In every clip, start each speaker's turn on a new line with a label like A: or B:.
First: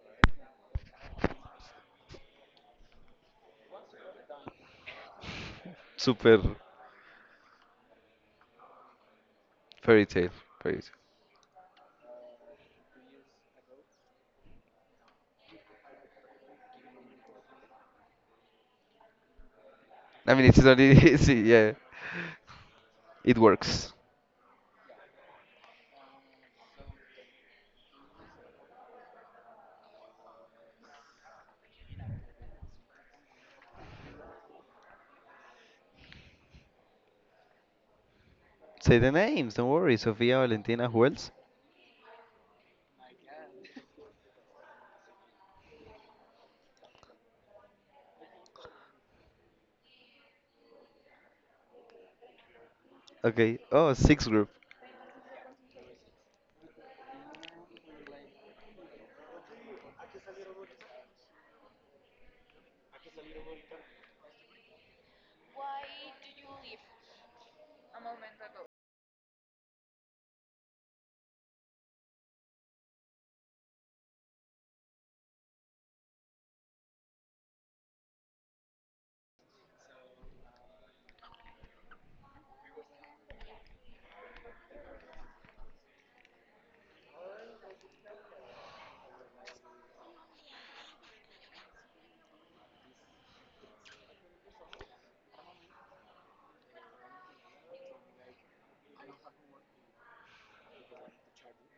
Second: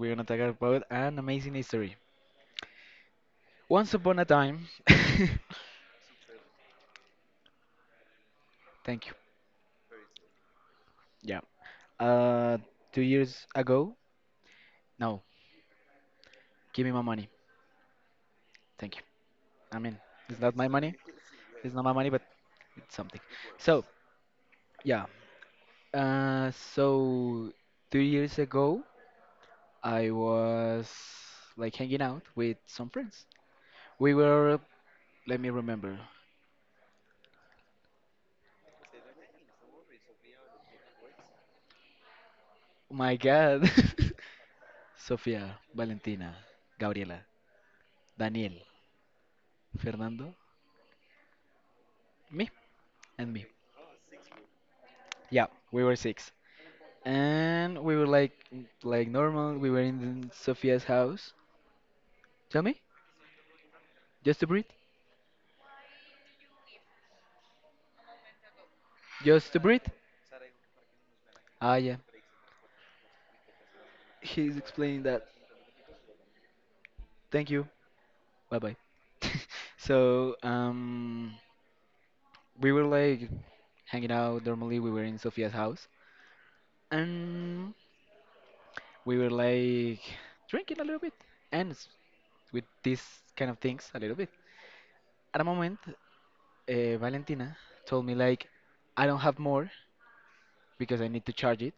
A: we're gonna talk about an amazing history. Once upon a time,
B: Super
A: thank you.
B: fairy tale. Fairy tale.
A: Yeah, uh, 2 years ago, no, give me my money. Thank you. I mean,
B: I
A: it's
B: mean,
A: not
B: it's
A: my
B: not
A: money,
B: easy.
A: it's
B: Yeah,
A: not my money, but it's something.
B: it
A: So,
B: works.
A: yeah, so 2 years ago, I was like hanging out with some friends. We were, let me remember,
B: Say the names. Don't worry. Sofia, Valentina. Who else?
A: oh my God, Sofia, Valentina, Gabriela, Daniel, Fernando, me, and me.
B: Okay. Oh, sixth group.
A: Yeah, we were six, and we were like normal. We were in Sophia's house. Tell me, just to breathe, just to breathe. Ah, yeah. He's explaining that. Thank you. Bye bye. so um, we were like hanging out normally. We were in Sophia's house, and we were like drinking a little bit and with these kind of things a little bit. At a moment, Valentina told me like, I don't have more because I need to charge it,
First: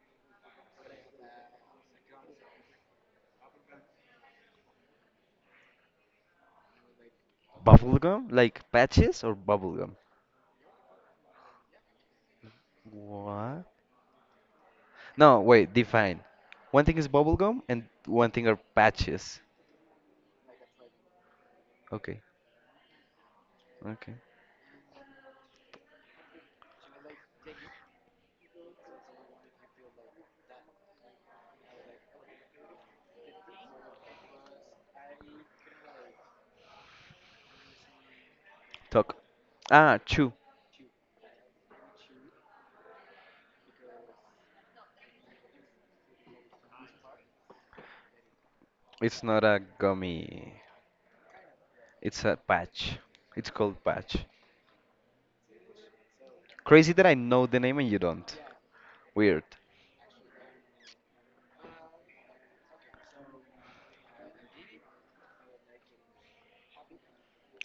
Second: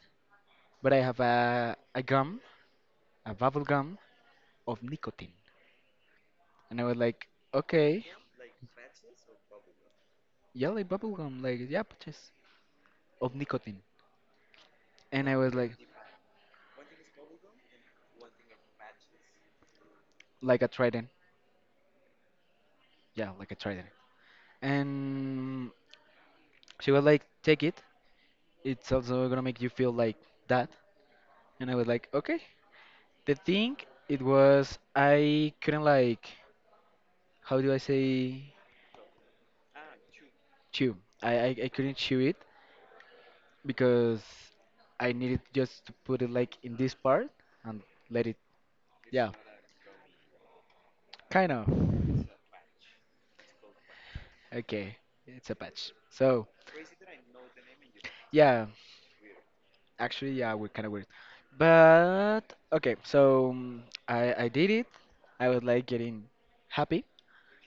A: but I have a gum, a bubble gum of nicotine, and I was like, okay,
B: Bubblegum? Like patches or bubblegum?
A: yeah, like bubble gum, like yeah, purchase of
B: What?
A: nicotine, and I
B: No,
A: was
B: wait. Define. One thing is bubblegum and one thing are patches.
A: like a trident,
B: Okay.
A: yeah, like a trident,
B: Okay.
A: and she was like, take it, it's also gonna make you feel like that, and I was like, okay. The thing it was, I couldn't like, how do I say,
B: Talk. Ah, chew.
A: chew. I couldn't chew it because I needed just to put it like in this part and let it,
B: It's
A: yeah,
B: not a gummy.
A: kind of.
B: It's a patch. It's called patch.
A: Okay, it's a patch. So,
B: Crazy that I know the name and you don't.
A: yeah,
B: Weird.
A: actually, yeah, we're kind of weird. But, okay, I did it. I was like getting happy,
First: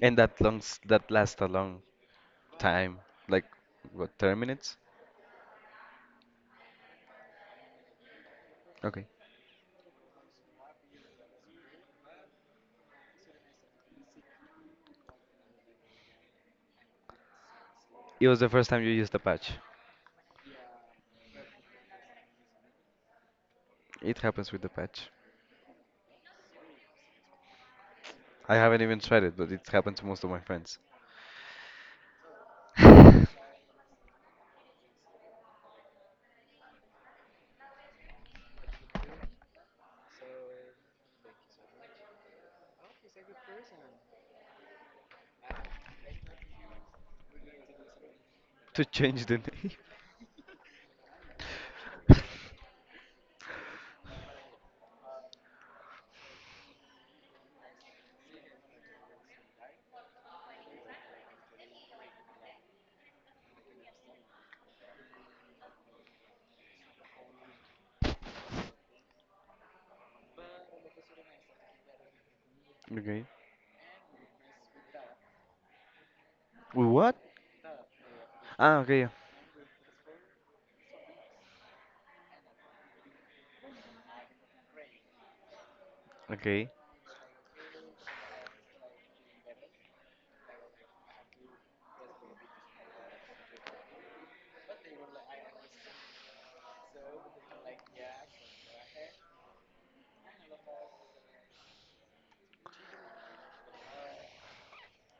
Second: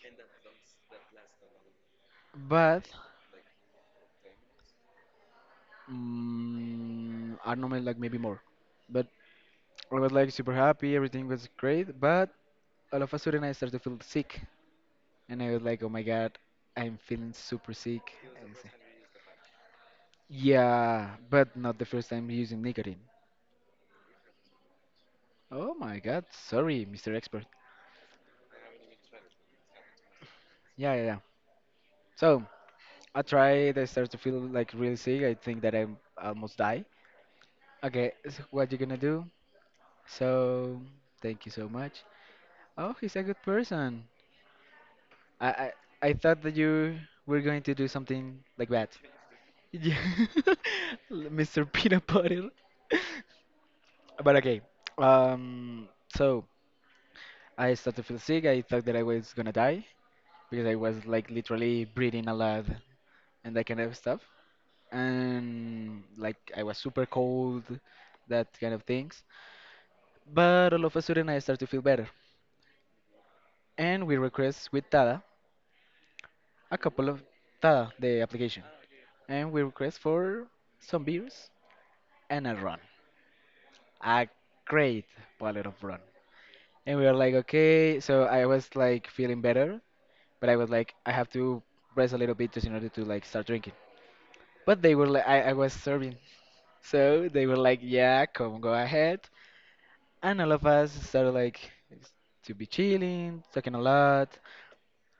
B: And that long, that lasts a long
A: but
B: time, like what, 30 minutes?
A: mm I don't know, like maybe more.
B: Okay.
A: But I was like super happy, everything was great, but all of a sudden I started to feel sick. And I was like, oh my god, I'm feeling super sick.
B: It was the
A: And I said,
B: first time you used the patch.
A: yeah, but not the first time using nicotine.
B: It happens with the patch.
A: Oh my god, sorry, Mr. Expert.
B: I haven't even tried it, but it happened to most of my friends.
A: Yeah, yeah, yeah. So I tried. I started to feel like really sick. I think that I almost die. Okay, so what you gonna do? So thank you so much. Oh, he's a good person. I I, I thought that you were going to do something like
B: To
A: that.
B: change the name.
A: Yeah. Mr. Peanut Butter. But okay, um, so I started to feel sick. I thought that I was gonna die because I was like literally breathing a lot and that kind of stuff. And like I was super cold, that kind of things. But all of a sudden I started to feel better.
B: Okay.
A: And we request with Tada a couple
B: What?
A: of, Tada, the application.
B: Ah, okay, yeah.
A: And we request for some beers and a run. A great bottle of run.
B: Okay.
A: And we were like, okay, so I was like feeling better, but I was like, I have to rest a little bit just in order to like start drinking. But they were like, I was serving, so they were like, yeah, come go ahead, and all of us started like s- to be chilling, talking a lot,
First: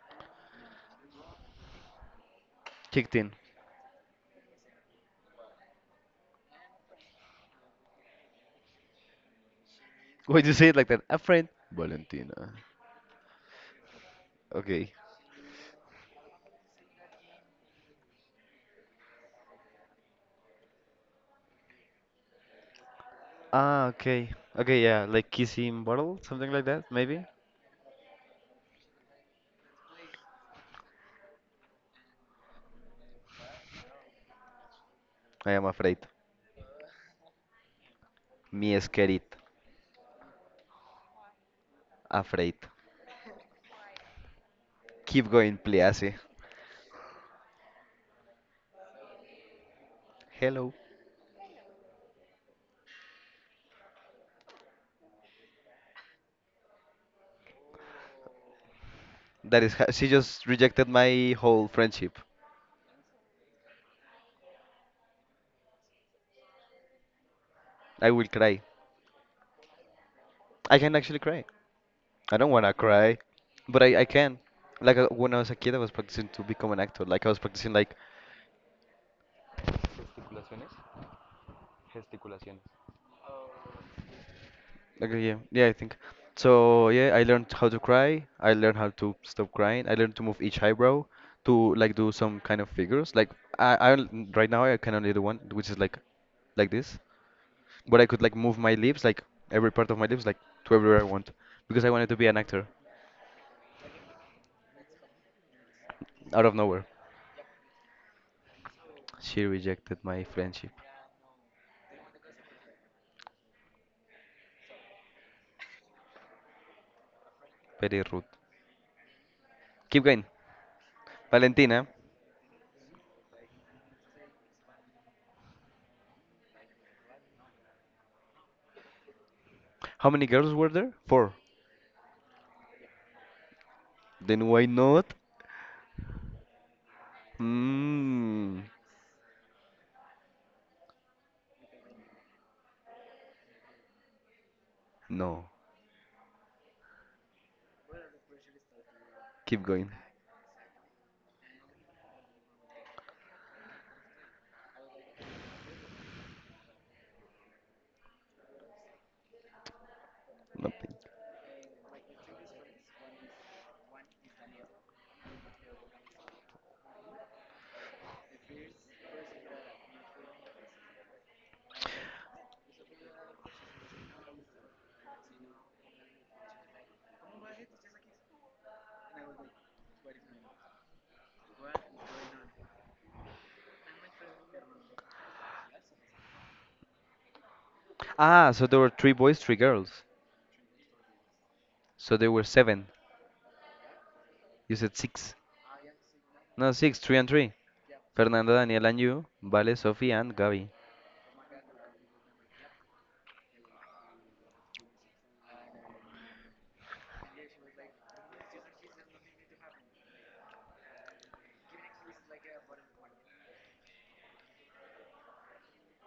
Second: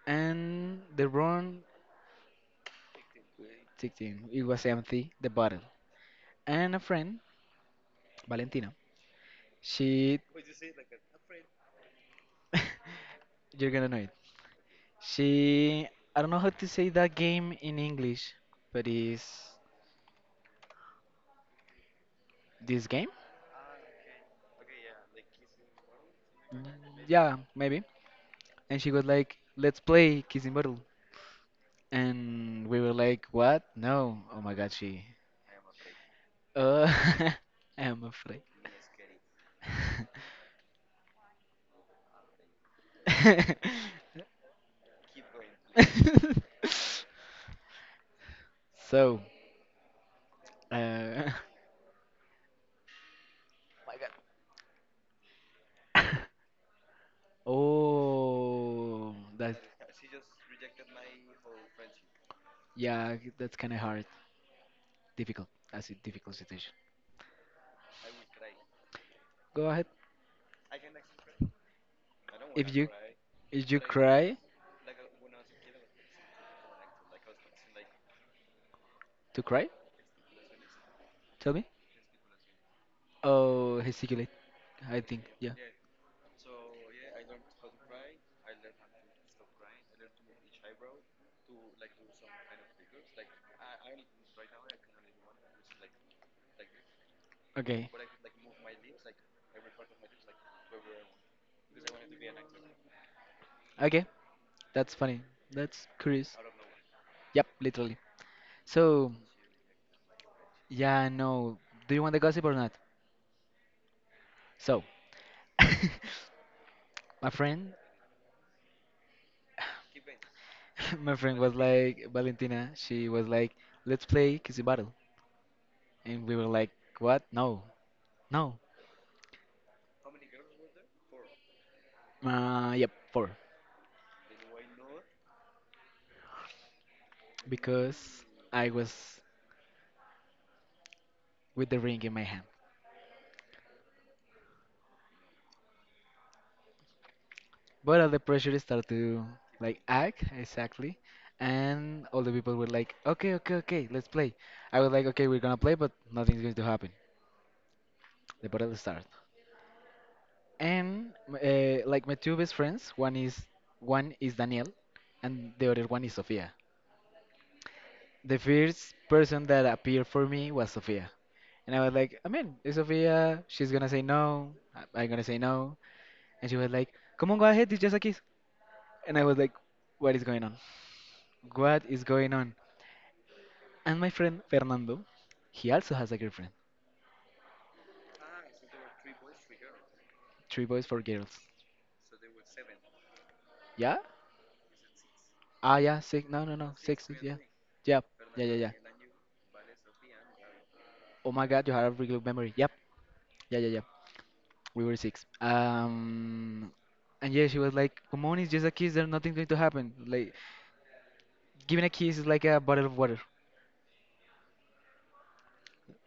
A: and the run
B: Kicked in.
A: ticked in. It was empty, the bottle, and a friend, Valentina, she,
B: Why do you say it like that? A friend. Valentina.
A: you're gonna know it.
B: Okay.
A: She, I don't know how to say that game in English, but is this game?
B: Ah, okay. Okay, yeah, like kissing bottle, something
A: Mm,
B: like that, maybe?
A: yeah, maybe. And she was like, "Let's play kissing bottle," and we were like, "What? No! Oh my God, she."
B: I am afraid.
A: Uh, I am afraid.
B: Mi esquerit. Afraid. Keep going, please.
A: So,
B: Hello.
A: uh, my God. Oh, that
B: That is how she just rejected my whole friendship.
A: yeah, that's kind of hard, difficult. That's a difficult situation.
B: I will cry.
A: Go ahead.
B: I can actually cry. I don't wanna
A: If you,
B: cry,
A: if you
B: but I can.
A: cry,
B: Like when I was a kid, I was practicing to become an actor. Like I was practicing
A: to cry, tell me. Oh, gesticulate. I
B: like
A: think
B: yeah,
A: yeah.
B: yeah, I think. So yeah, I learned how to cry. I learned how to stop crying. I learned to move each eyebrow to like do some kind of figures. Like right now I can only do one, which is like this,
A: Okay.
B: but I could like move my lips, like every part of my lips, like to everywhere I want, because I wanted to be an actor
A: Okay, that's funny. That's curious.
B: out of nowhere.
A: Yep, literally. So,
B: She rejected my friendship.
A: yeah, no. Do you want the gossip or not? So, my friend,
B: Very rude. Keep going.
A: my friend was
B: Valentina,
A: like Valentina. She was like, "Let's play Kissy Battle," and we were like, "What? No, no."
B: how many girls were there? Four.
A: Yep, four.
B: Then why not?
A: Because
B: Mm,
A: I was with the ring in my hand.
B: no.
A: But all the pressure started to
B: Keep
A: like
B: going.
A: act exactly, and all the people were like, "Okay, okay, okay, let's play." I was like, "Okay, we're gonna play, but nothing's going to happen." The battle started,
B: Nothing.
A: and like my two best friends, one is Daniel, and the other one is Sofia. The first person that appeared for me was Sofia, and I was like, "I mean, it's Sofia. She's gonna say no. I'm gonna say no," and she was like, "Come on, go ahead. It's just a kiss." And I was like, "What is going on? What is going on?" And my friend Fernando, he also has a girlfriend.
B: Ah, so there were three boys, three girls.
A: Three boys, four girls.
B: So there were seven.
A: Yeah?
B: You said six.
A: Ah, yeah, six. No, no, no,
B: No, six,
A: six.
B: three
A: Six,
B: and
A: yeah.
B: three.
A: Yep. Yeah, yeah,
B: Fernanda,
A: yeah.
B: Daniel, and you. Vale, Sophie, and Gabi.
A: Oh my God, you have a really good memory. Yep. Yeah, yeah, yeah. We were six. And yeah, she was like, "Come on, it's just a kiss. There's nothing going to happen. Like, giving a kiss is like a bottle of water.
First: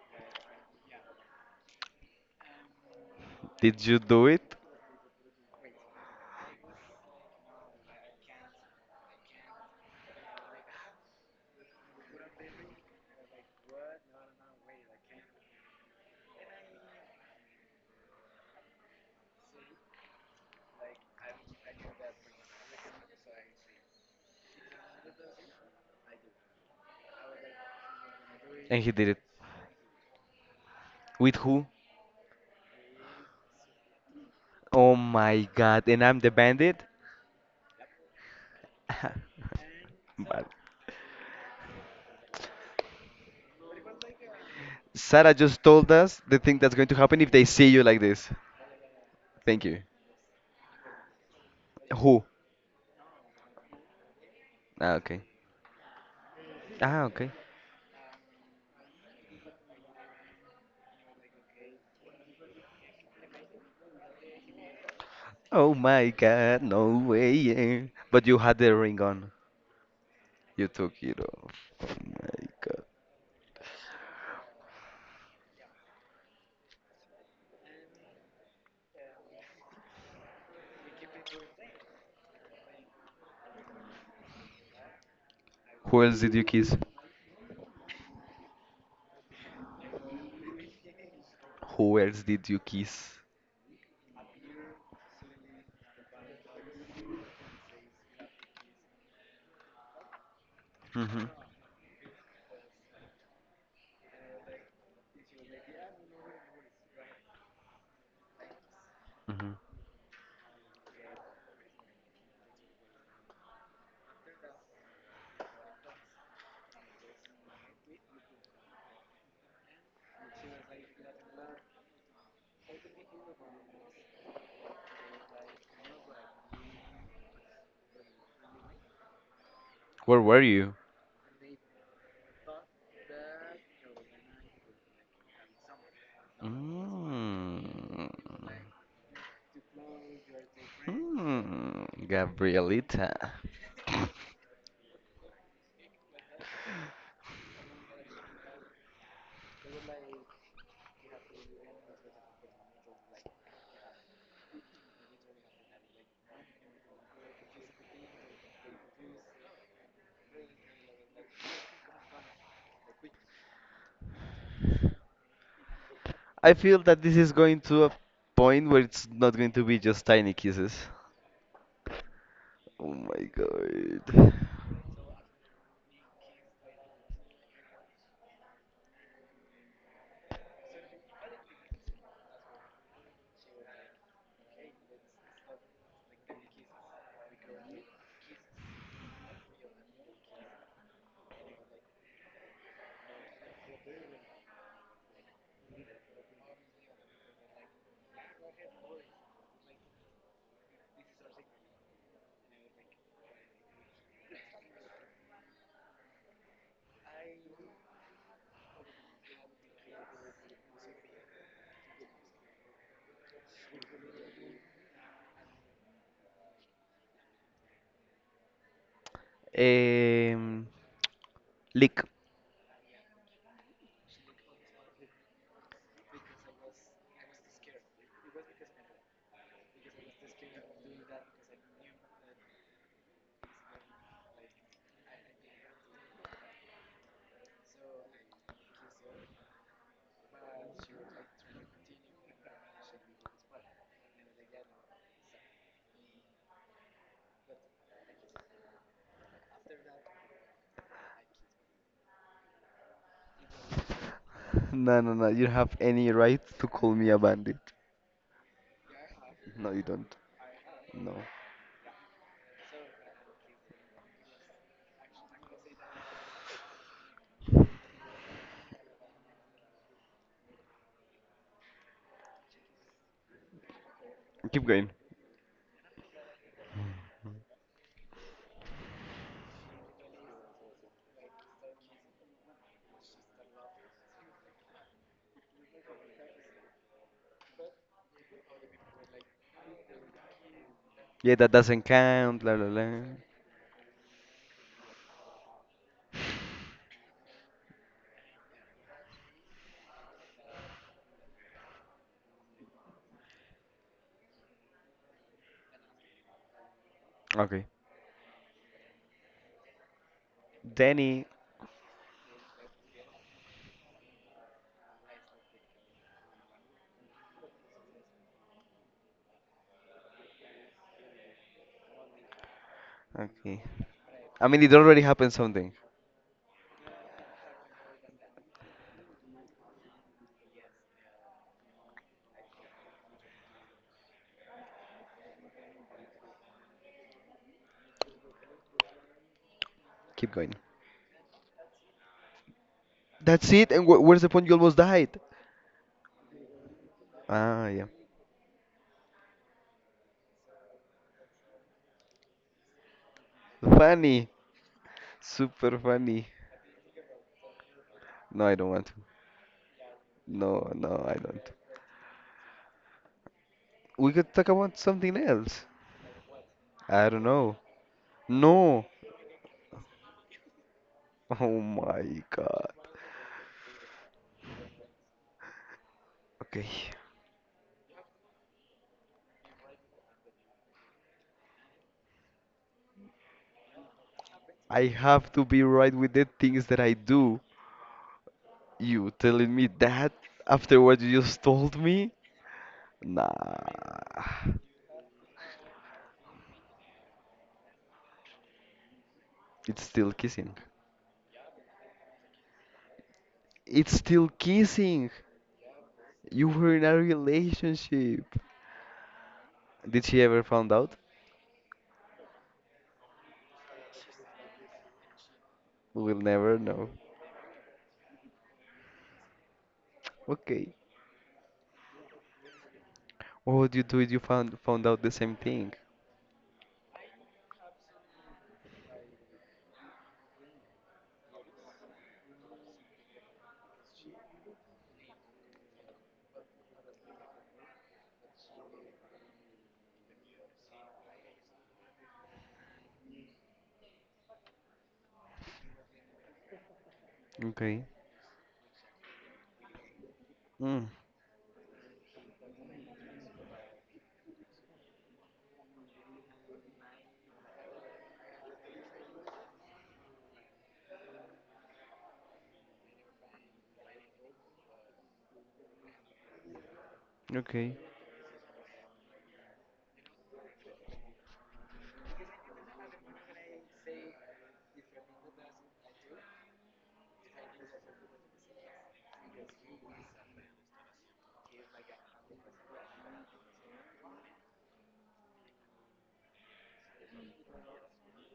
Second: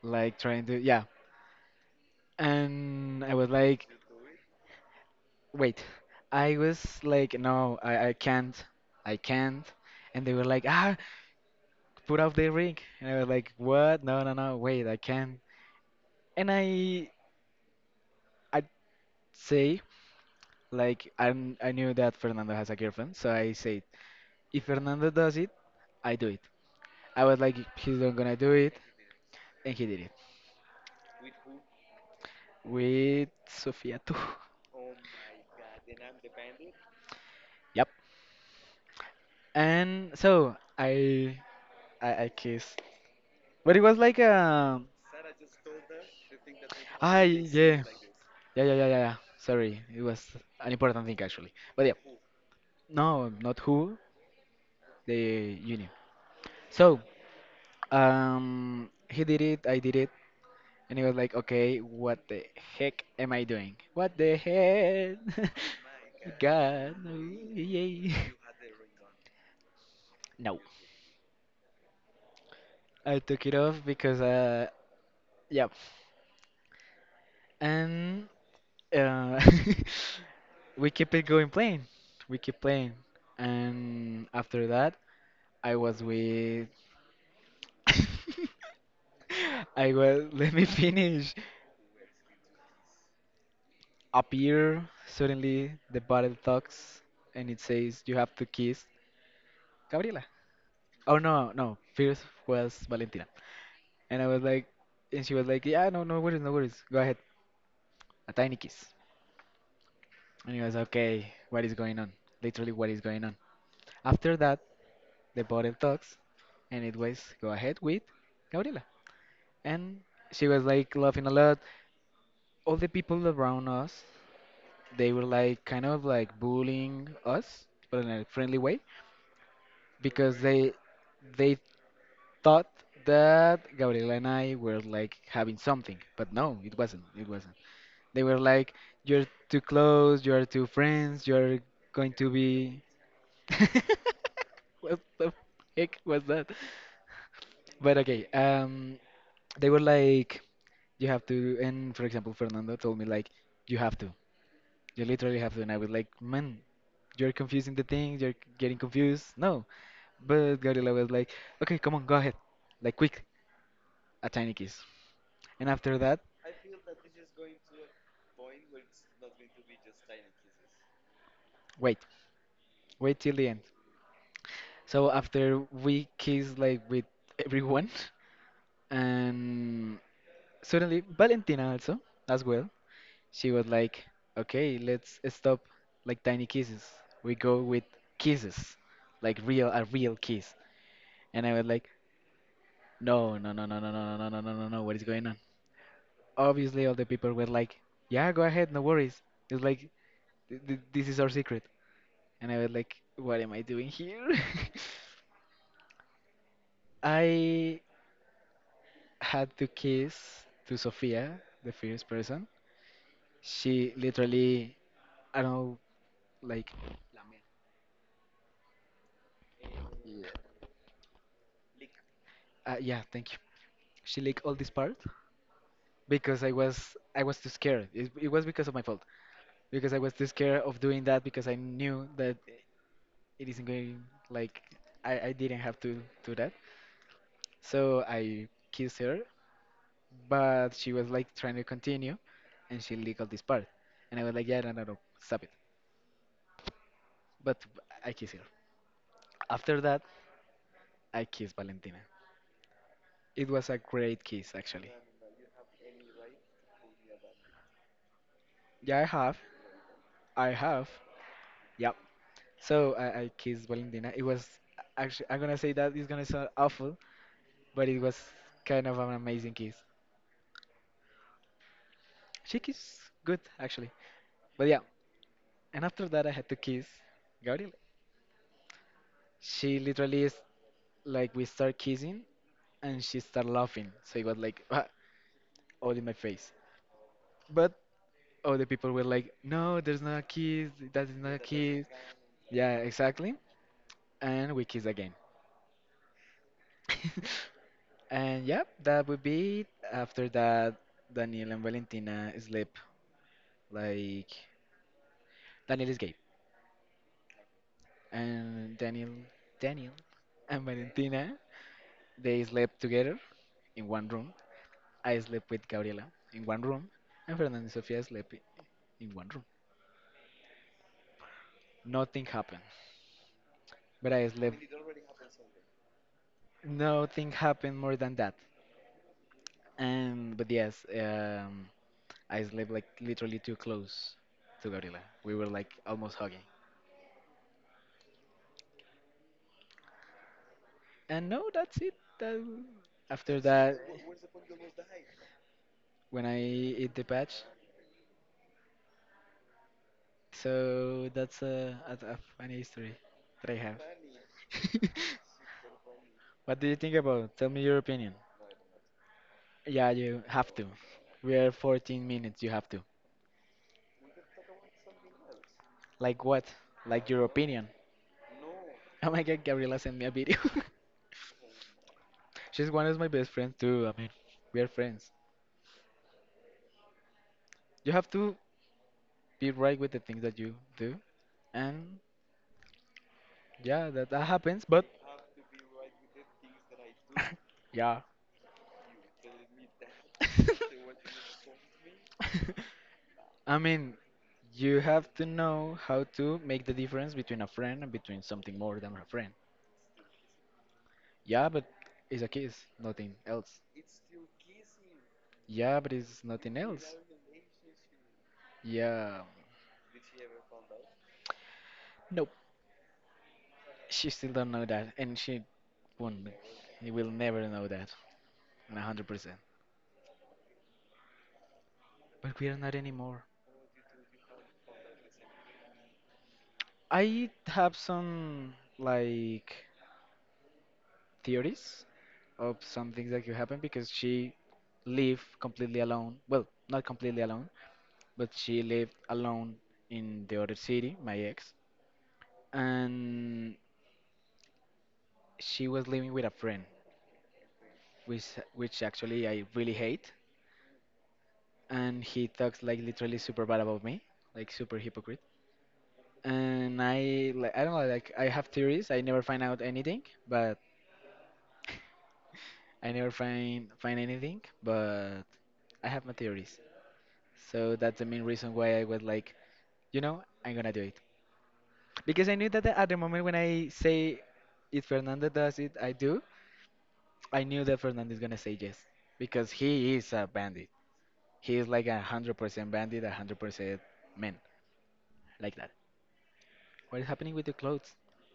A: Like trying to, yeah." And I was
B: Did
A: like,
B: you do it?
A: wait, I was like, no, I can't, I can't. And they were like, ah, put off the ring. And I was like, what? No, no, no, wait, I can't. And I say, like, I knew that Fernando has a girlfriend, so I said, if Fernando does it, I do it. I was like, he's not gonna do it,
B: And he did it.
A: and he did it
B: With who?
A: with Sofia too.
B: Oh my god, and I'm the bandit?
A: Yep. And
B: But
A: so I, I, I kissed, but it was like a,
B: Sarah just told us the thing that's going to happen
A: I
B: if they see
A: yeah.
B: you like this.
A: Yeah, yeah, yeah, yeah, yeah.
B: Thank
A: Sorry,
B: you.
A: it was an important thing actually. But yeah,
B: Who?
A: no, not who,
B: Ah, okay.
A: the uni. So,
B: Ah, okay.
A: he did it, I did it, and he was like, okay, what the heck am I doing? What the heck?
B: Oh my God, no
A: God,
B: way. Yeah.
A: yay.
B: But you had the ring on.
A: No,
B: You took it off. My God.
A: I took it off because, yeah. And, uh, we keep it going playing. We keep playing. And after that, I was
B: Who else did you
A: with.
B: kiss?
A: I was. Let me finish.
B: Who else did you kiss?
A: Appear suddenly the battle talks and it says you have to kiss Gabriela. Oh
B: Mm-hmm.
A: no, no, first was Valentina. And I was like and she was like, yeah, no, no worries, no worries. Go ahead. A tiny kiss.
B: Mm-hmm.
A: And he was okay, what is going on? Literally what is going on. After that the bottle talks and it was go ahead with Gabriela. And she was like laughing a lot. All the people around us, they were like kind of like bullying us, but in a friendly way
B: Where
A: because
B: were
A: they
B: you?
A: they thought that Gabriela and I were like having something, but no, it wasn't. It wasn't.
B: Mm.
A: They were like, "You're too close. You're too friends. You're
B: Hmm.
A: going to be."
B: Gabrielita.
A: what the heck was that? But okay, they were like, "You have to," and for example, Fernando told me like, "You have to." You literally have to, and I was like, man, you're confusing the things, you're getting confused. No. But Gabriela was like, okay, come on, go ahead. Like, quick, a tiny kiss. And after that,
B: I feel that this is going to a point where it's not going to be just tiny kisses.
A: wait,
B: Oh
A: wait
B: my
A: till the end.
B: God.
A: So after we kissed, like, with everyone, and suddenly Valentina also, as well, she was like, okay, let's stop, like, tiny kisses. We go with kisses, like, real, a real kiss. And I was like, no, no, no, no, no, no, no, no, no, no, no, no. What is going on? Obviously, all the people were like, "Yeah, go ahead, no worries." It's like, "This is our secret," and I was like, "What am I doing here?" I had to kiss to Sophia, the first person. She literally, I don't know, like, yeah,
B: Um, lick.
A: yeah, thank you. She licked all this part because I was too scared. It was because of my fault because I was too scared of doing that because I knew that it isn't going like I didn't have to do that. So I kissed her, but she was like trying to continue and she leaked this part. And I was like, yeah, no, no, no, stop it. But I kissed her. After that, I kissed Valentina. It was a great kiss, actually.
B: No, no, no. You don't have any right to call me a bandit.
A: Yeah, I have.
B: No, you don't.
A: I have.
B: No.
A: Yep. So I kissed Valentina. It was actually, I'm gonna say that it's gonna sound awful, but it was kind of an amazing kiss. She kissed good, actually.
B: Keep
A: But yeah,
B: going.
A: and after that, I had to kiss Gabriel. She literally is like, we start kissing and she start laughing. So it was like, "Ah," all in my face. But all the people were like, no, there's not a kiss. That is
B: Yeah,
A: not a
B: that doesn't
A: kiss.
B: count. La la
A: Yeah,
B: la.
A: exactly. And we kiss again. And yeah, that would be it. After that, Daniel and Valentina sleep. Like, Daniel is gay.
B: Okay.
A: And Daniel, Daniel and
B: Danny.
A: Valentina, they slept together in one room. I slept with Gabriela in one room, and Fernando and Sofia slept in one room. Nothing happened,
B: Okay.
A: but I
B: I
A: slept.
B: mean, it already happened something.
A: Nothing happened more than that. And but yes, um, I slept like literally too close to Gabriela. We were like almost hugging.
B: Keep going.
A: And no, that's it. That, after
B: That's it.
A: that,
B: And wh where's the point? You almost died.
A: when I eat the patch,
B: Ah, yeah.
A: so that's a funny history that I have.
B: Funny. Super funny.
A: What do you think about? Tell me your opinion.
B: No, I don't want to.
A: Yeah, you
B: No,
A: have to.
B: no, I
A: We
B: don't.
A: are 14 minutes, you have to.
B: We could talk about something else.
A: Like what?
B: I
A: Like
B: don't
A: your
B: know.
A: opinion.
B: No.
A: Oh my God, Gabriela sent me a video.
B: Oh my God.
A: She's one of my best friends too. I mean, we are friends.
B: Okay.
A: You have to be right with the things that you do. And yeah, that happens,
B: I
A: but
B: have to be right with the things that I do.
A: yeah.
B: You telling me that after what you just told me?
A: I mean,
B: Nah.
A: you have to know how to make the difference between a friend and between something more than a friend.
B: It's still kissing.
A: Yeah, but it's a kiss, nothing else.
B: It's still kissing.
A: Yeah, but it's
B: You
A: nothing
B: were in a
A: else.
B: relationship.
A: Yeah.
B: Did she ever found out?
A: Nope. She still don't know that, and she
B: We'll
A: won't.
B: never
A: He
B: know.
A: will never know that, 100%.
B: Okay.
A: But we are not anymore.
B: What would you do if you found out the same thing?
A: I have some like theories of some things that could happen because she lived completely alone. Well, not completely alone, but she lived alone in the other city, my ex, and she was living with a friend,
B: Okay.
A: which which actually I really hate,
B: Mm,
A: and he talks like literally super bad about me, like super hypocrite. And I like I don't know like I have theories. I never find out anything, but I never find anything. But I have my theories. So
B: okay.
A: that's the main reason why I was like, you know, I'm gonna do it because I knew that at the moment when I say if Fernando does it, I do. I knew that Fernando is gonna say yes because he is a bandit. He is like 100% bandit, 100% man, like, what is happening with your clothes?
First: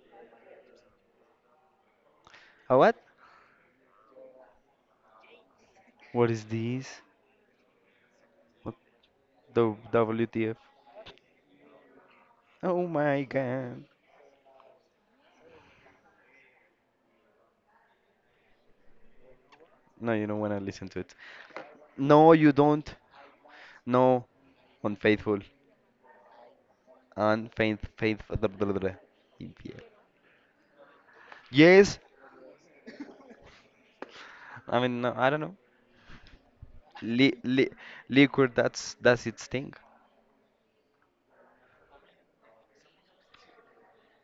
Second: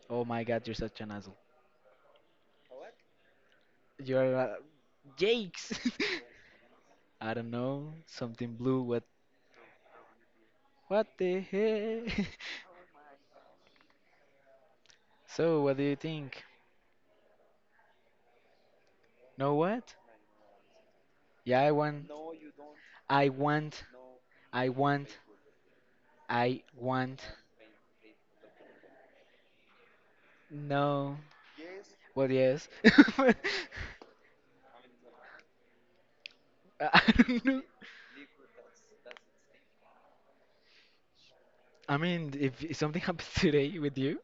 A: Oh my God, you're such an asshole.
B: A what?
A: You're Jakes.
B: What is this?
A: I don't know, something
B: What
A: blue. What?
B: the WTF?
A: What the heck?
B: Oh my god.
A: So, what do you think? Know what?
B: No, you don't wanna listen to it.
A: Yeah, I want.
B: No, you don't.
A: I want.
B: No,
A: I want.
B: unfaithful.
A: I want.
B: Unfaithful.
A: No.
B: Yes,
A: Well, yes.
B: I mean, no, I don't know.
A: I
B: Li
A: don't know.
B: li liquor, that's its thing.
A: I mean, if something happens today with you,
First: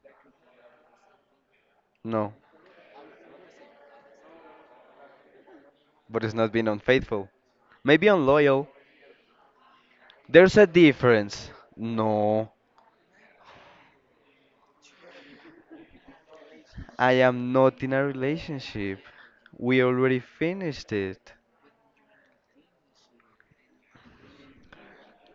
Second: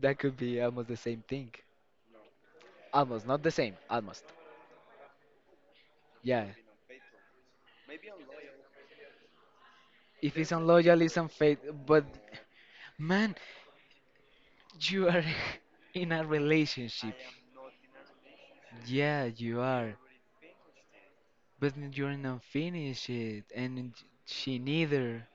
A: that could be almost the same thing.
B: No,
A: Almost, not the same. Almost.
B: but it's
A: Yeah.
B: not being unfaithful. Maybe unloyal.
A: If it's
B: There's a
A: unloyal, it's
B: difference.
A: unfaith. But
B: No,
A: man, you are in a
B: I
A: relationship.
B: am not in a relationship.
A: Yeah, you
B: We
A: are.
B: already finished it.
A: But you're not finished it, and she neither.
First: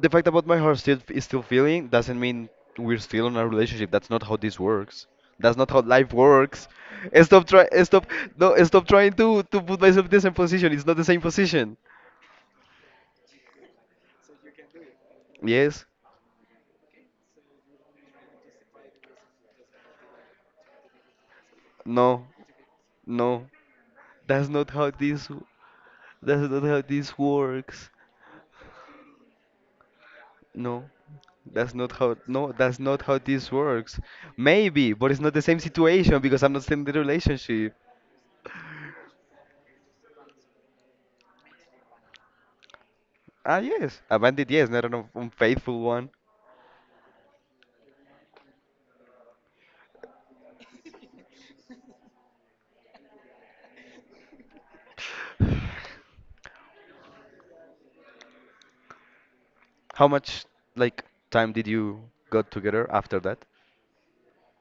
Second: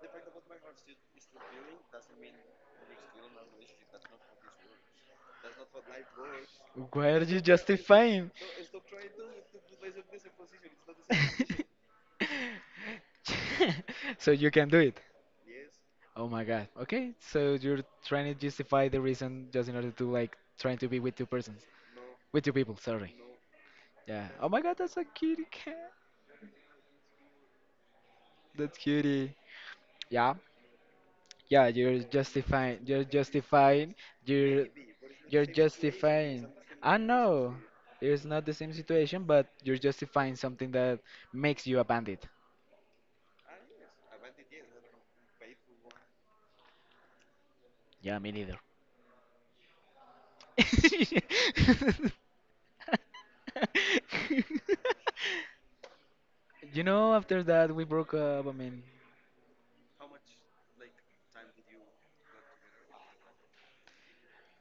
B: The fact about my heart still is still feeling doesn't mean we're still in a relationship. That's not how this works. That's not how life works.
A: Why are you
B: Stop.
A: justifying?
B: No. Stop trying to put myself in the same position. It's not the same position.
A: So you can do it.
B: Yes.
A: Oh my God. Okay, so you're trying to justify the reason just in order to like trying to be with two persons,
B: No.
A: with two people. Sorry.
B: No.
A: Yeah.
B: That's
A: Oh my
B: not
A: God,
B: how
A: that's a
B: this.
A: cutie cat.
B: That's not how this works.
A: That's cutie. Yeah.
B: No.
A: Yeah,
B: That's not
A: you're
B: how. No. That's
A: justifying.
B: not
A: You're
B: how this
A: justifying.
B: works.
A: You're
B: Maybe, but it's not the
A: you're
B: same situation because
A: justifying.
B: I'm not still in the
A: I know
B: relationship.
A: it's not the same situation, but you're justifying something that makes you a bandit.
B: Ah yes, a bandit. Yes, not an unfaithful one.
A: Yeah, me neither. You know, after that we broke up. I mean,
B: How much like time did you got together after that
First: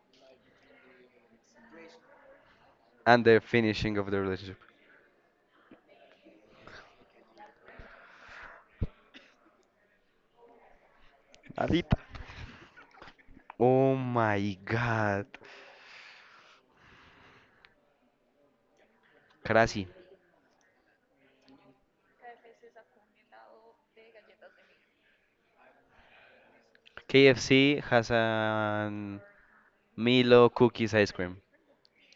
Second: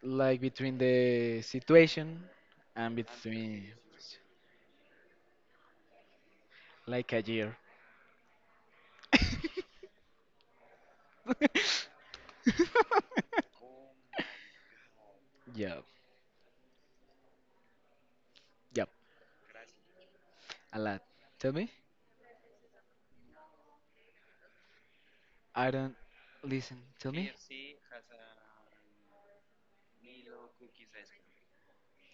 A: like between the situation and
B: and the
A: between,
B: finishing of the relationship?
A: like, a year.
B: Alita. Oh my God.
A: Yeah, yeah,
B: Crazy.
A: a lot. Tell me. I don't listen. Tell me.
B: KFC has an Milo cookies ice cream.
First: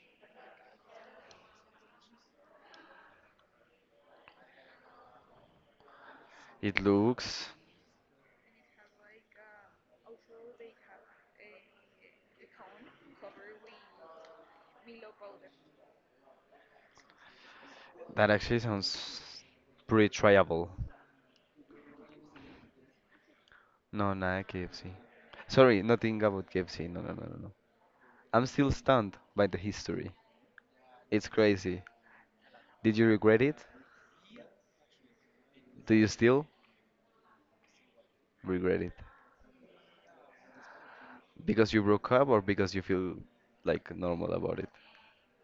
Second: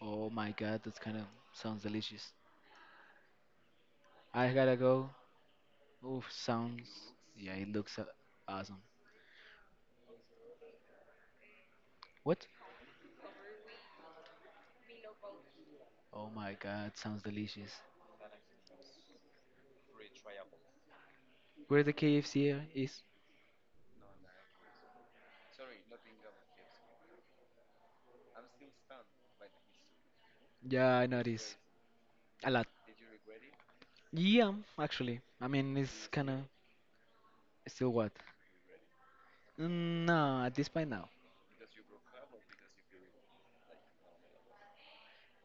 A: Oh my God, that's kind of sounds delicious. I gotta go. Oof,
B: It
A: sounds.
B: looks
A: Yeah, it looks awesome. What? Oh my God, sounds delicious.
B: that actually sounds pretty tryable.
A: Where the KFC is?
B: No, not KFC. Sorry, nothing about KFC. No, no, no, no, no. I'm still stunned by the history.
A: Yeah, I
B: It's
A: noticed.
B: crazy.
A: A lot.
B: Did you regret it?
A: Yeah, actually. I mean,
B: Do
A: it's
B: you
A: kind of.
B: still
A: Still what?
B: regret it?
A: Mm, no, at this point now.
B: Because you broke up or because you feel like normal about it?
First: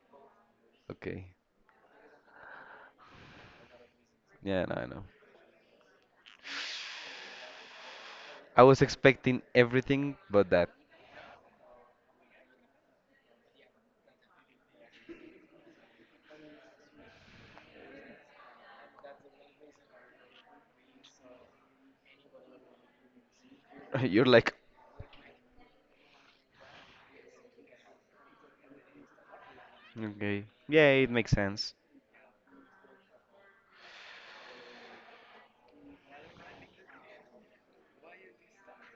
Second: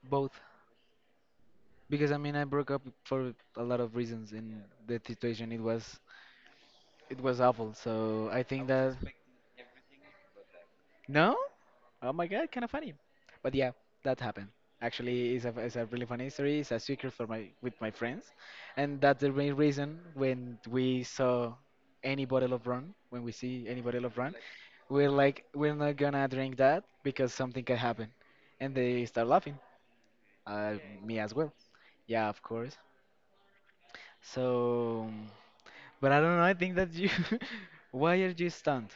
A: Both.
B: Okay.
A: Because I mean, I broke up for a lot of reasons, and
B: Yeah, no, I
A: the
B: know.
A: situation it was awful. So I
B: I
A: think
B: was
A: that.
B: expecting everything but that.
A: No? Oh my God, kind of funny. But yeah, that happened. Actually, it's a really funny story. It's a secret for my with my friends, and that's the main reason when we saw any bottle of rum, when we see any bottle of
B: You're
A: rum,
B: like,
A: we're like, we're not gonna drink that because something can happen, and they start laughing.
B: okay.
A: Uh,
B: Yeah, it
A: Me
B: makes
A: as well.
B: sense.
A: Yeah, of course. So, but I don't know. I think that you. Why are you stunned?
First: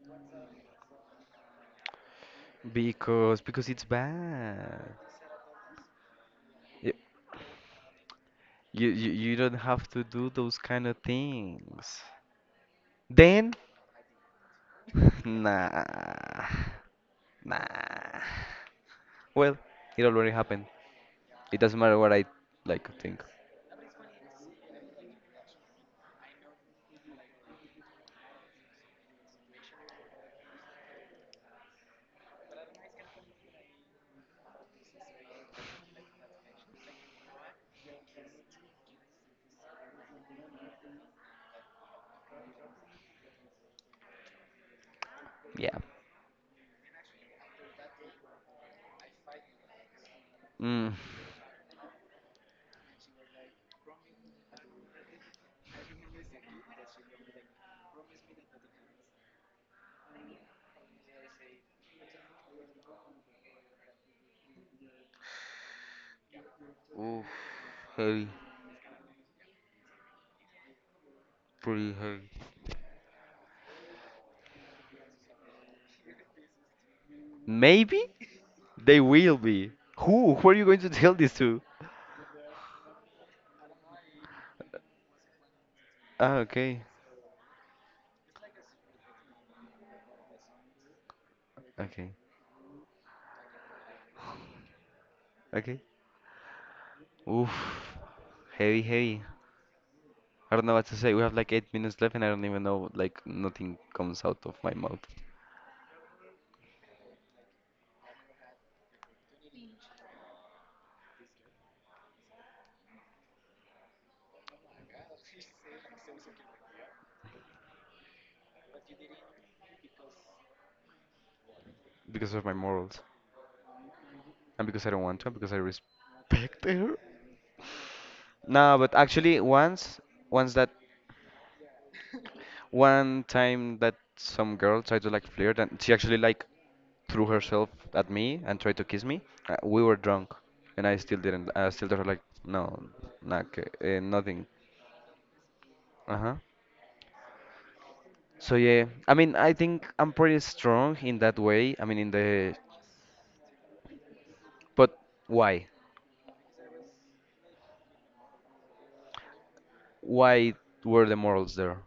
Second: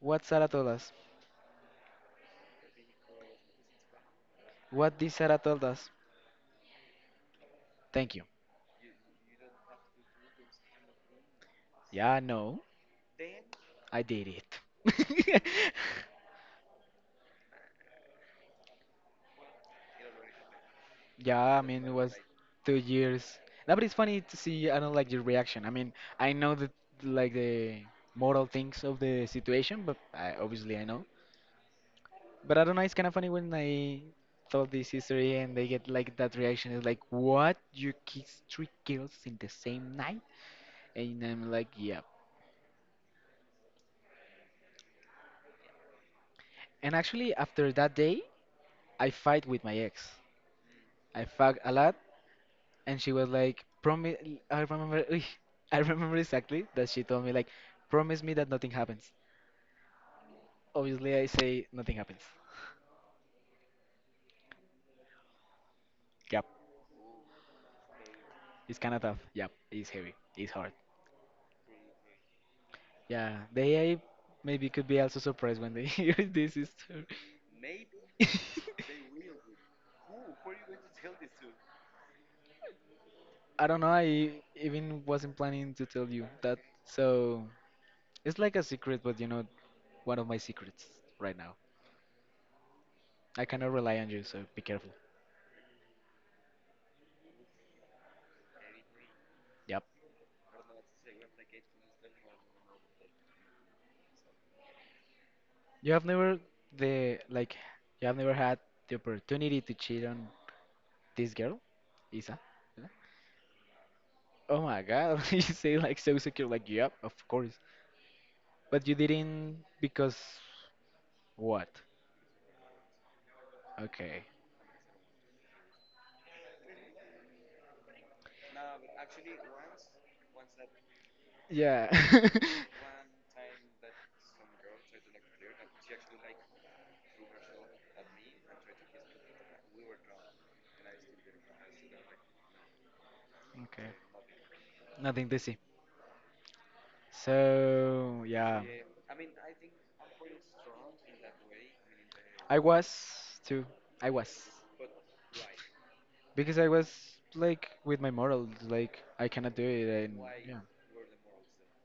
A: What Sarah told us?
B: Because it's bad.
A: What did Sarah told us?
B: Y-
A: Thank you.
B: You don't have to do those kind of things.
A: Yeah, no.
B: Then,
A: I did it.
B: nah, nah. Well, it already happened.
A: Yeah,
B: It
A: I
B: doesn't
A: mean, it
B: matter
A: was
B: what I
A: two
B: like think.
A: years. No, but it's funny to see, I don't like your reaction. I mean, I know the like the moral things of the situation, but I, obviously I know. But I don't know, it's kind of funny when I told this history and they get like that reaction. It's like, what? You kiss three girls in the same night? And I'm like, yeah.
B: Yeah.
A: And actually, after that day, I fight with my ex.
B: Mm.
A: I fuck a lot and she was like, promise. I remember, I remember exactly that she told me like, promise me that nothing happens. Obviously, I say nothing happens. Yep,
B: Oof, heavy,
A: it's kind of tough. Yep, it's heavy. It's hard.
B: pretty heavy.
A: Yeah, the AI maybe could be also surprised when they hear this story.
B: Maybe they will be. Who? Who are you going to tell this to?
A: I don't know. I even wasn't planning to tell you
B: Ah,
A: that.
B: okay.
A: So it's like a secret, but you know, one of my secrets right now.
B: Okay.
A: I cannot rely on you, so be careful.
B: Okay. Oof. Heavy, heavy.
A: Yup.
B: I don't know what to say. We have like 8 minutes left and I don't even know, like, nothing comes out of my mouth
A: You have never the like you have never had the opportunity to cheat on this girl, Isa? Yeah. Oh my God, you say like so secure, like yep, of course. But you didn't because what?
B: because of my morals.
A: Okay.
B: And because I don't want to, and because I respect her. No, but actually, once, once that,
A: Yeah.
B: one time that some girl tried to like flirt and she actually like threw herself at me and tried to kiss me. We were drunk, and I still didn't. I still told her like, no, not,
A: Okay.
B: nothing.
A: Nothing to see.
B: Uh huh.
A: So
B: So
A: yeah.
B: yeah, I mean, I think I'm pretty strong in that way. I mean, in the
A: I was too. I was.
B: but why?
A: Because I was like with my morals, like I cannot do it, and
B: Why
A: yeah,
B: were the morals there?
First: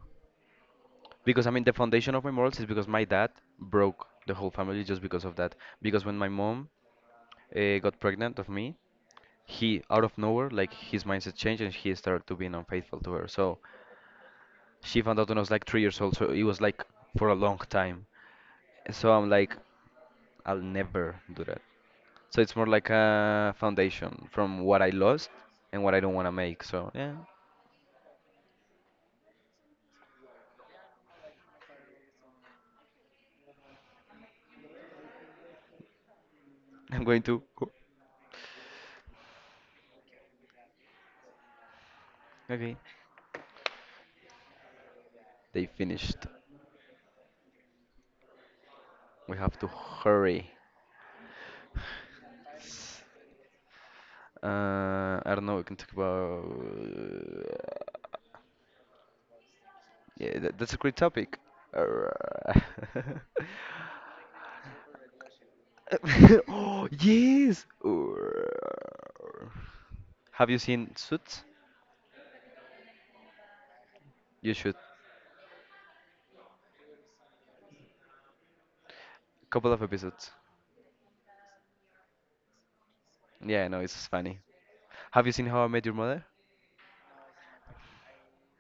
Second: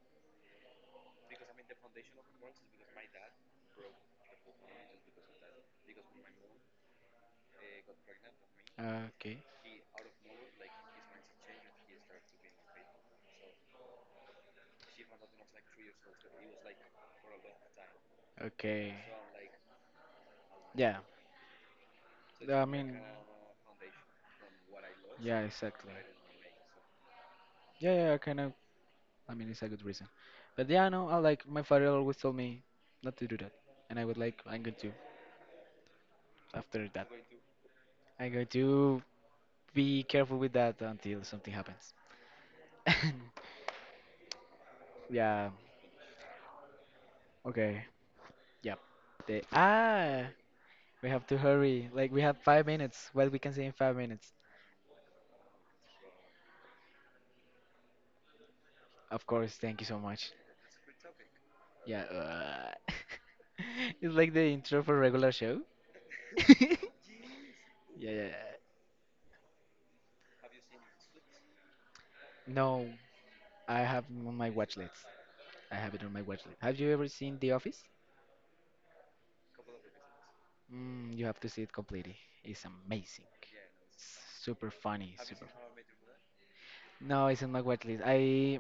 B: Because I mean, the foundation of my morals is because my dad broke the whole family just because of that. Because when my mom got pregnant of me,
A: Okay,
B: he out of nowhere, like his mindset changed and he started to being unfaithful to her. So she found out when I was like 3 years old, so it was like for a long time.
A: okay,
B: So I'm like, I'll
A: yeah.
B: never do that. So it's
A: I
B: more like
A: mean,
B: a foundation from what I lost
A: yeah,
B: and
A: exactly.
B: what I don't want to make. So yeah,
A: Yeah, yeah, kind of. I mean, it's a good reason, but yeah, no, I like my father always told me not to do that, and I was like, I'm going to after
B: I'm
A: that.
B: going to. Go.
A: I'm going to be careful with that until something happens.
B: Okay.
A: Yeah.
B: They finished.
A: Okay. Yep.
B: We
A: The
B: have to
A: ah.
B: hurry.
A: We have to hurry. Like we have 5 minutes. What we can say in 5 minutes?
B: I don't know. We can talk about.
A: Of course. Thank you so much.
B: Yeah, that's a great topic.
A: Yeah.
B: Arrgh.
A: It's like the intro for regular show. Yeah,
B: Oh, yes.
A: yeah. Yeah.
B: Urgh. Have you seen Suits?
A: No, I have on my
B: You should.
A: watch list. I have it on my watch list. Have you ever seen The Office?
B: Couple of episodes.
A: Mm, you have to see it completely. It's amazing.
B: Yeah, no, it's funny.
A: Super funny.
B: Have you seen
A: Super.
B: How I Met Your Mother?
A: No, it's in my watch list. I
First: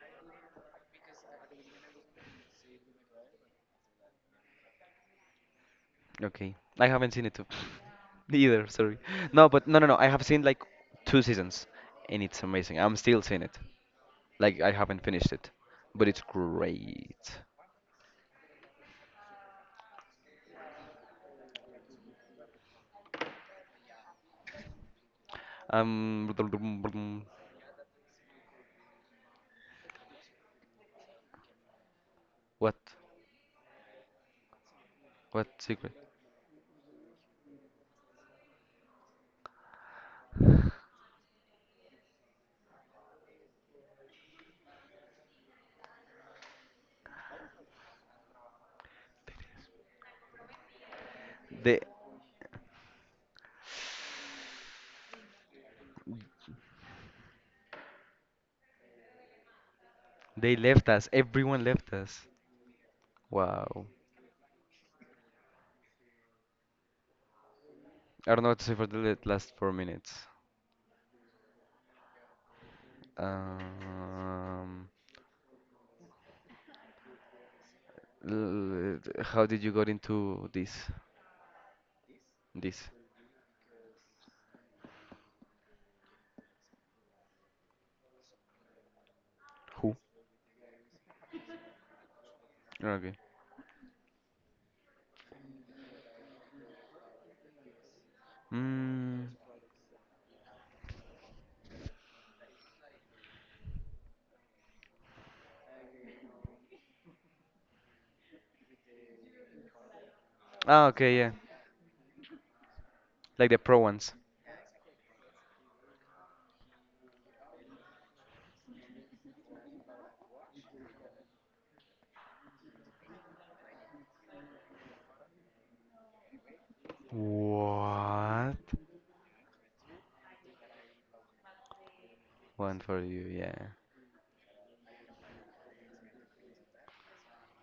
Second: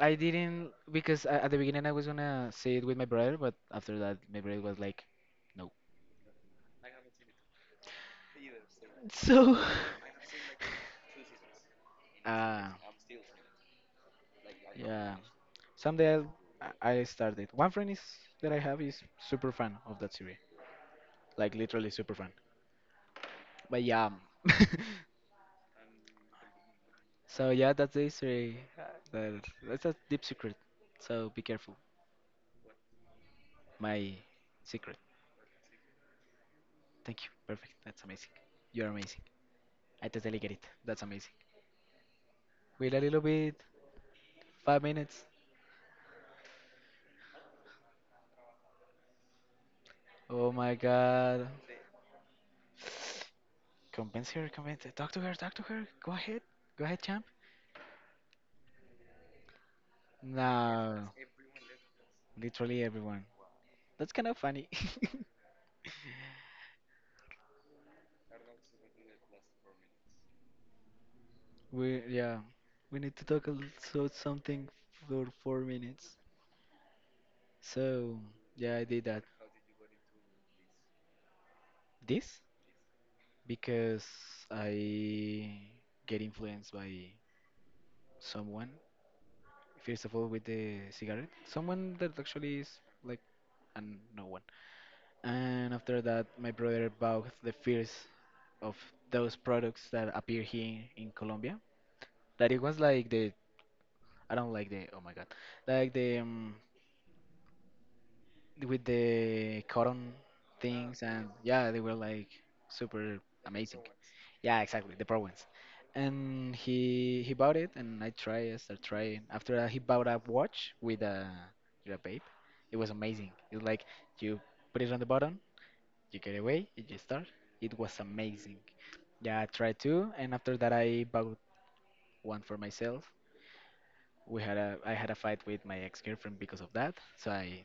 A: I didn't because at the beginning I was gonna say it with my brother, but after that my brother was like, no.
B: Okay. I haven't seen it too. Neither, sorry. No,
A: So
B: but no, no, no. I have seen like two seasons and it's
A: Ah,
B: amazing. I'm still seeing it. Like I haven't
A: yeah.
B: finished it, but
A: Someday
B: it's
A: I'll, I
B: great.
A: started. One friend is that I have is super fan of that series, like literally super fan. But yeah,
B: Um,
A: so yeah, that's the history. That that's a deep secret. So be careful.
B: what?
A: My secret.
B: What secret?
A: Thank you. Perfect. That's amazing. You're amazing. I totally get it. That's amazing. Wait a little bit. 5 minutes. Oh my God.
B: They
A: Convince her. Convince. Talk to her. Talk to her. Go ahead. Go ahead, champ.
B: they left us.
A: No,
B: Everyone left us.
A: literally everyone.
B: Wow.
A: That's kind of funny.
B: I don't know what to say for the last 4 minutes.
A: We yeah, we need to talk about something
B: Um,
A: for 4 minutes. So yeah, I did that.
B: how did you got into this?
A: This
B: This?
A: because I get influenced by someone.
B: Who?
A: First of all, with the cigarette, someone that actually is
B: Okay.
A: like, and no one. And after that, my brother bought the first of those
B: Mm.
A: products that appear here in Colombia. That it was like the I don't like the oh my God, like the with the cotton
B: Ah,
A: things
B: okay,
A: and
B: yeah.
A: yeah, they were like super
B: Like the pro
A: amazing.
B: ones.
A: Yeah, exactly, the pro ones. And he bought it, and I tried, I started trying. After that, he bought a watch with a vape. It was amazing. It's like you put it on the button, you get away, you just start. It was
B: What?
A: amazing. Yeah, I tried two, and after that, I bought one for
B: One for
A: myself,
B: you, yeah.
A: we had a I had a fight with my ex girlfriend because of that, so I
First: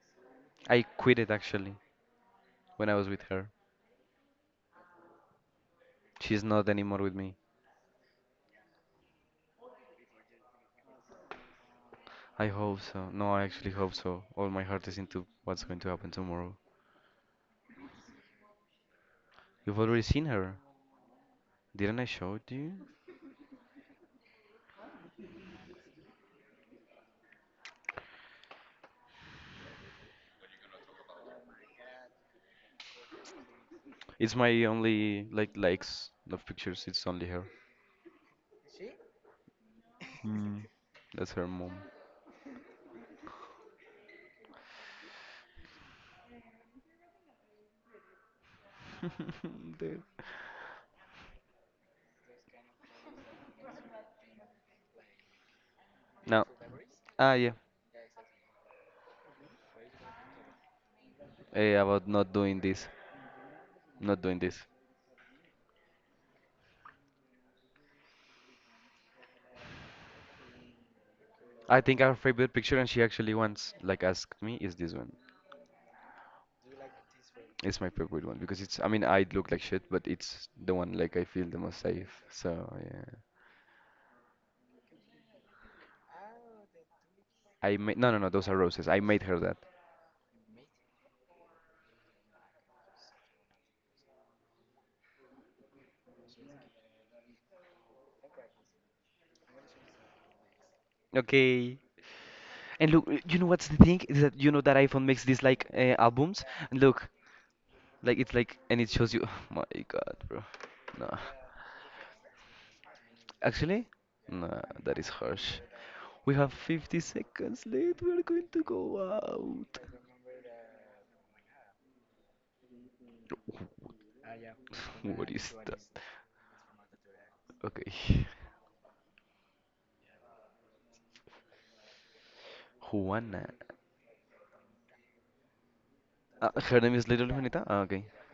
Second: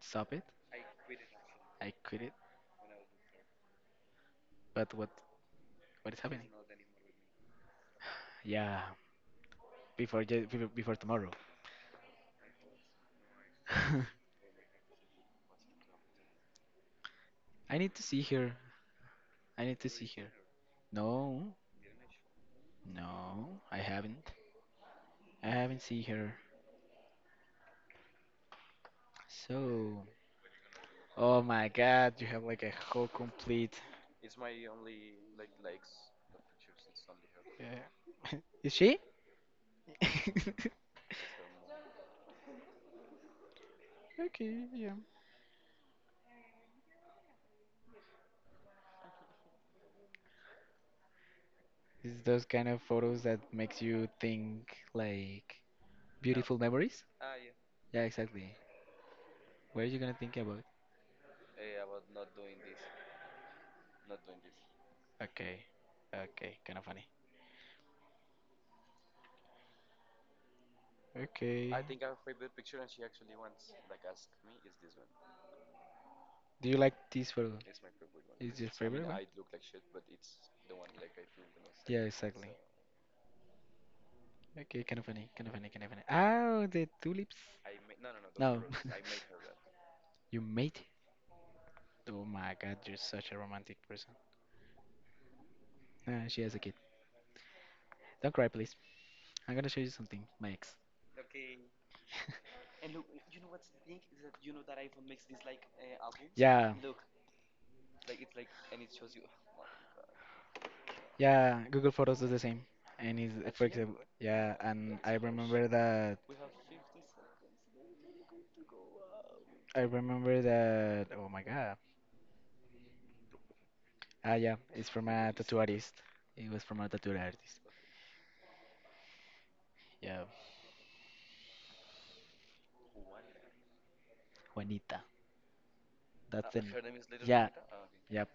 A: stopped it.
B: I quit it actually
A: I quit it.
B: when I was with her.
A: But what is
B: She's
A: happening?
B: not anymore with me.
A: Yeah, before je- before before tomorrow.
B: I hope so. No, I actually hope so. All my heart is into what's going to happen tomorrow.
A: I need to see her. I need
B: You've
A: to
B: already
A: see her.
B: seen her.
A: No,
B: Didn't I show you?
A: no, I haven't. I haven't seen her. So, oh my God, you have like a whole complete.
B: It's my only like likes of pictures. It's only her.
A: Yeah. Is she?
B: That's her mom.
A: Okay, yeah.
B: Dude.
A: It's those kind of photos that makes you think like yeah.
B: No.
A: Beautiful memories.
B: Ah, yeah.
A: Yeah, exactly. What are you gonna think about?
B: Eh, about not doing this. Not doing this.
A: Okay, okay, kind of funny. Okay.
B: I think our favorite picture, and she actually once like asked me, is this one.
A: Do you like this photo?
B: It's my favorite one
A: Is
B: because
A: your
B: it's, I
A: favorite
B: mean,
A: one?
B: I look like shit, but it's the one like I feel the most
A: Yeah, so
B: safe.
A: exactly.
B: So yeah.
A: Okay, kind of funny, kind of funny, kind of funny. Oh, the tulips.
B: I made, no, no, no, those are
A: No,
B: roses. I made her that.
A: you made it. Oh my God, you're such a romantic person. Ah, she has a kid. Don't cry, please. I'm gonna show you something, my ex.
B: Okay. And look, you know what's the thing is that you know that iPhone makes these like albums.
A: Yeah,
B: And look, like it's like, and it shows you. Oh my God, bro. No.
A: yeah. Google Photos does the same, and is for
B: Actually,
A: example, yeah.
B: nah, that
A: And
B: is
A: I
B: harsh.
A: remember that.
B: We have 50 seconds left. We're going to go out.
A: I remember that. Oh my God. Ah, yeah. It's from a
B: What is
A: tattoo
B: that?
A: artist. It was from a tattoo artist.
B: Okay.
A: Yeah,
B: Juana.
A: Juanita. That's the.
B: Her name is Little
A: Yeah, okay.
B: Juanita? Ah, okay.
A: Yep.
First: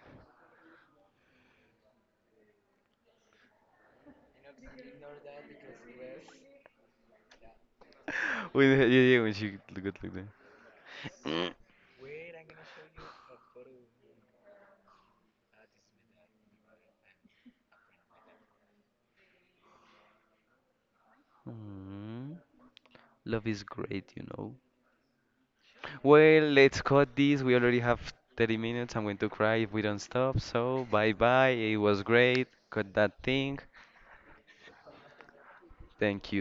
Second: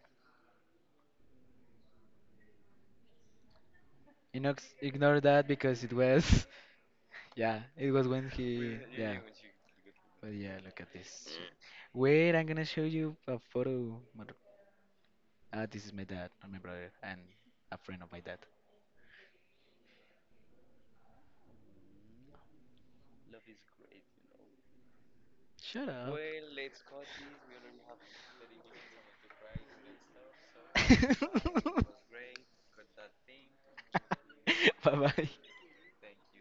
A: Inox ignore that because it was. Yeah, it was when he.
B: When,
A: didn't,
B: yeah,
A: yeah,
B: yeah,
A: knew.
B: when she looked like that.
A: But yeah, look at this. Wait, I'm gonna show you a photo. Mother- Ah, this is my dad, not my brother, and a friend of my dad.
B: Mm, love is great, you know.
A: Shut up.
B: Well, let's cut this. We already have 30 minutes. I'm going to cry if we don't stop. So, bye bye. It was great. Cut that thing.
A: Bye bye.
B: Thank you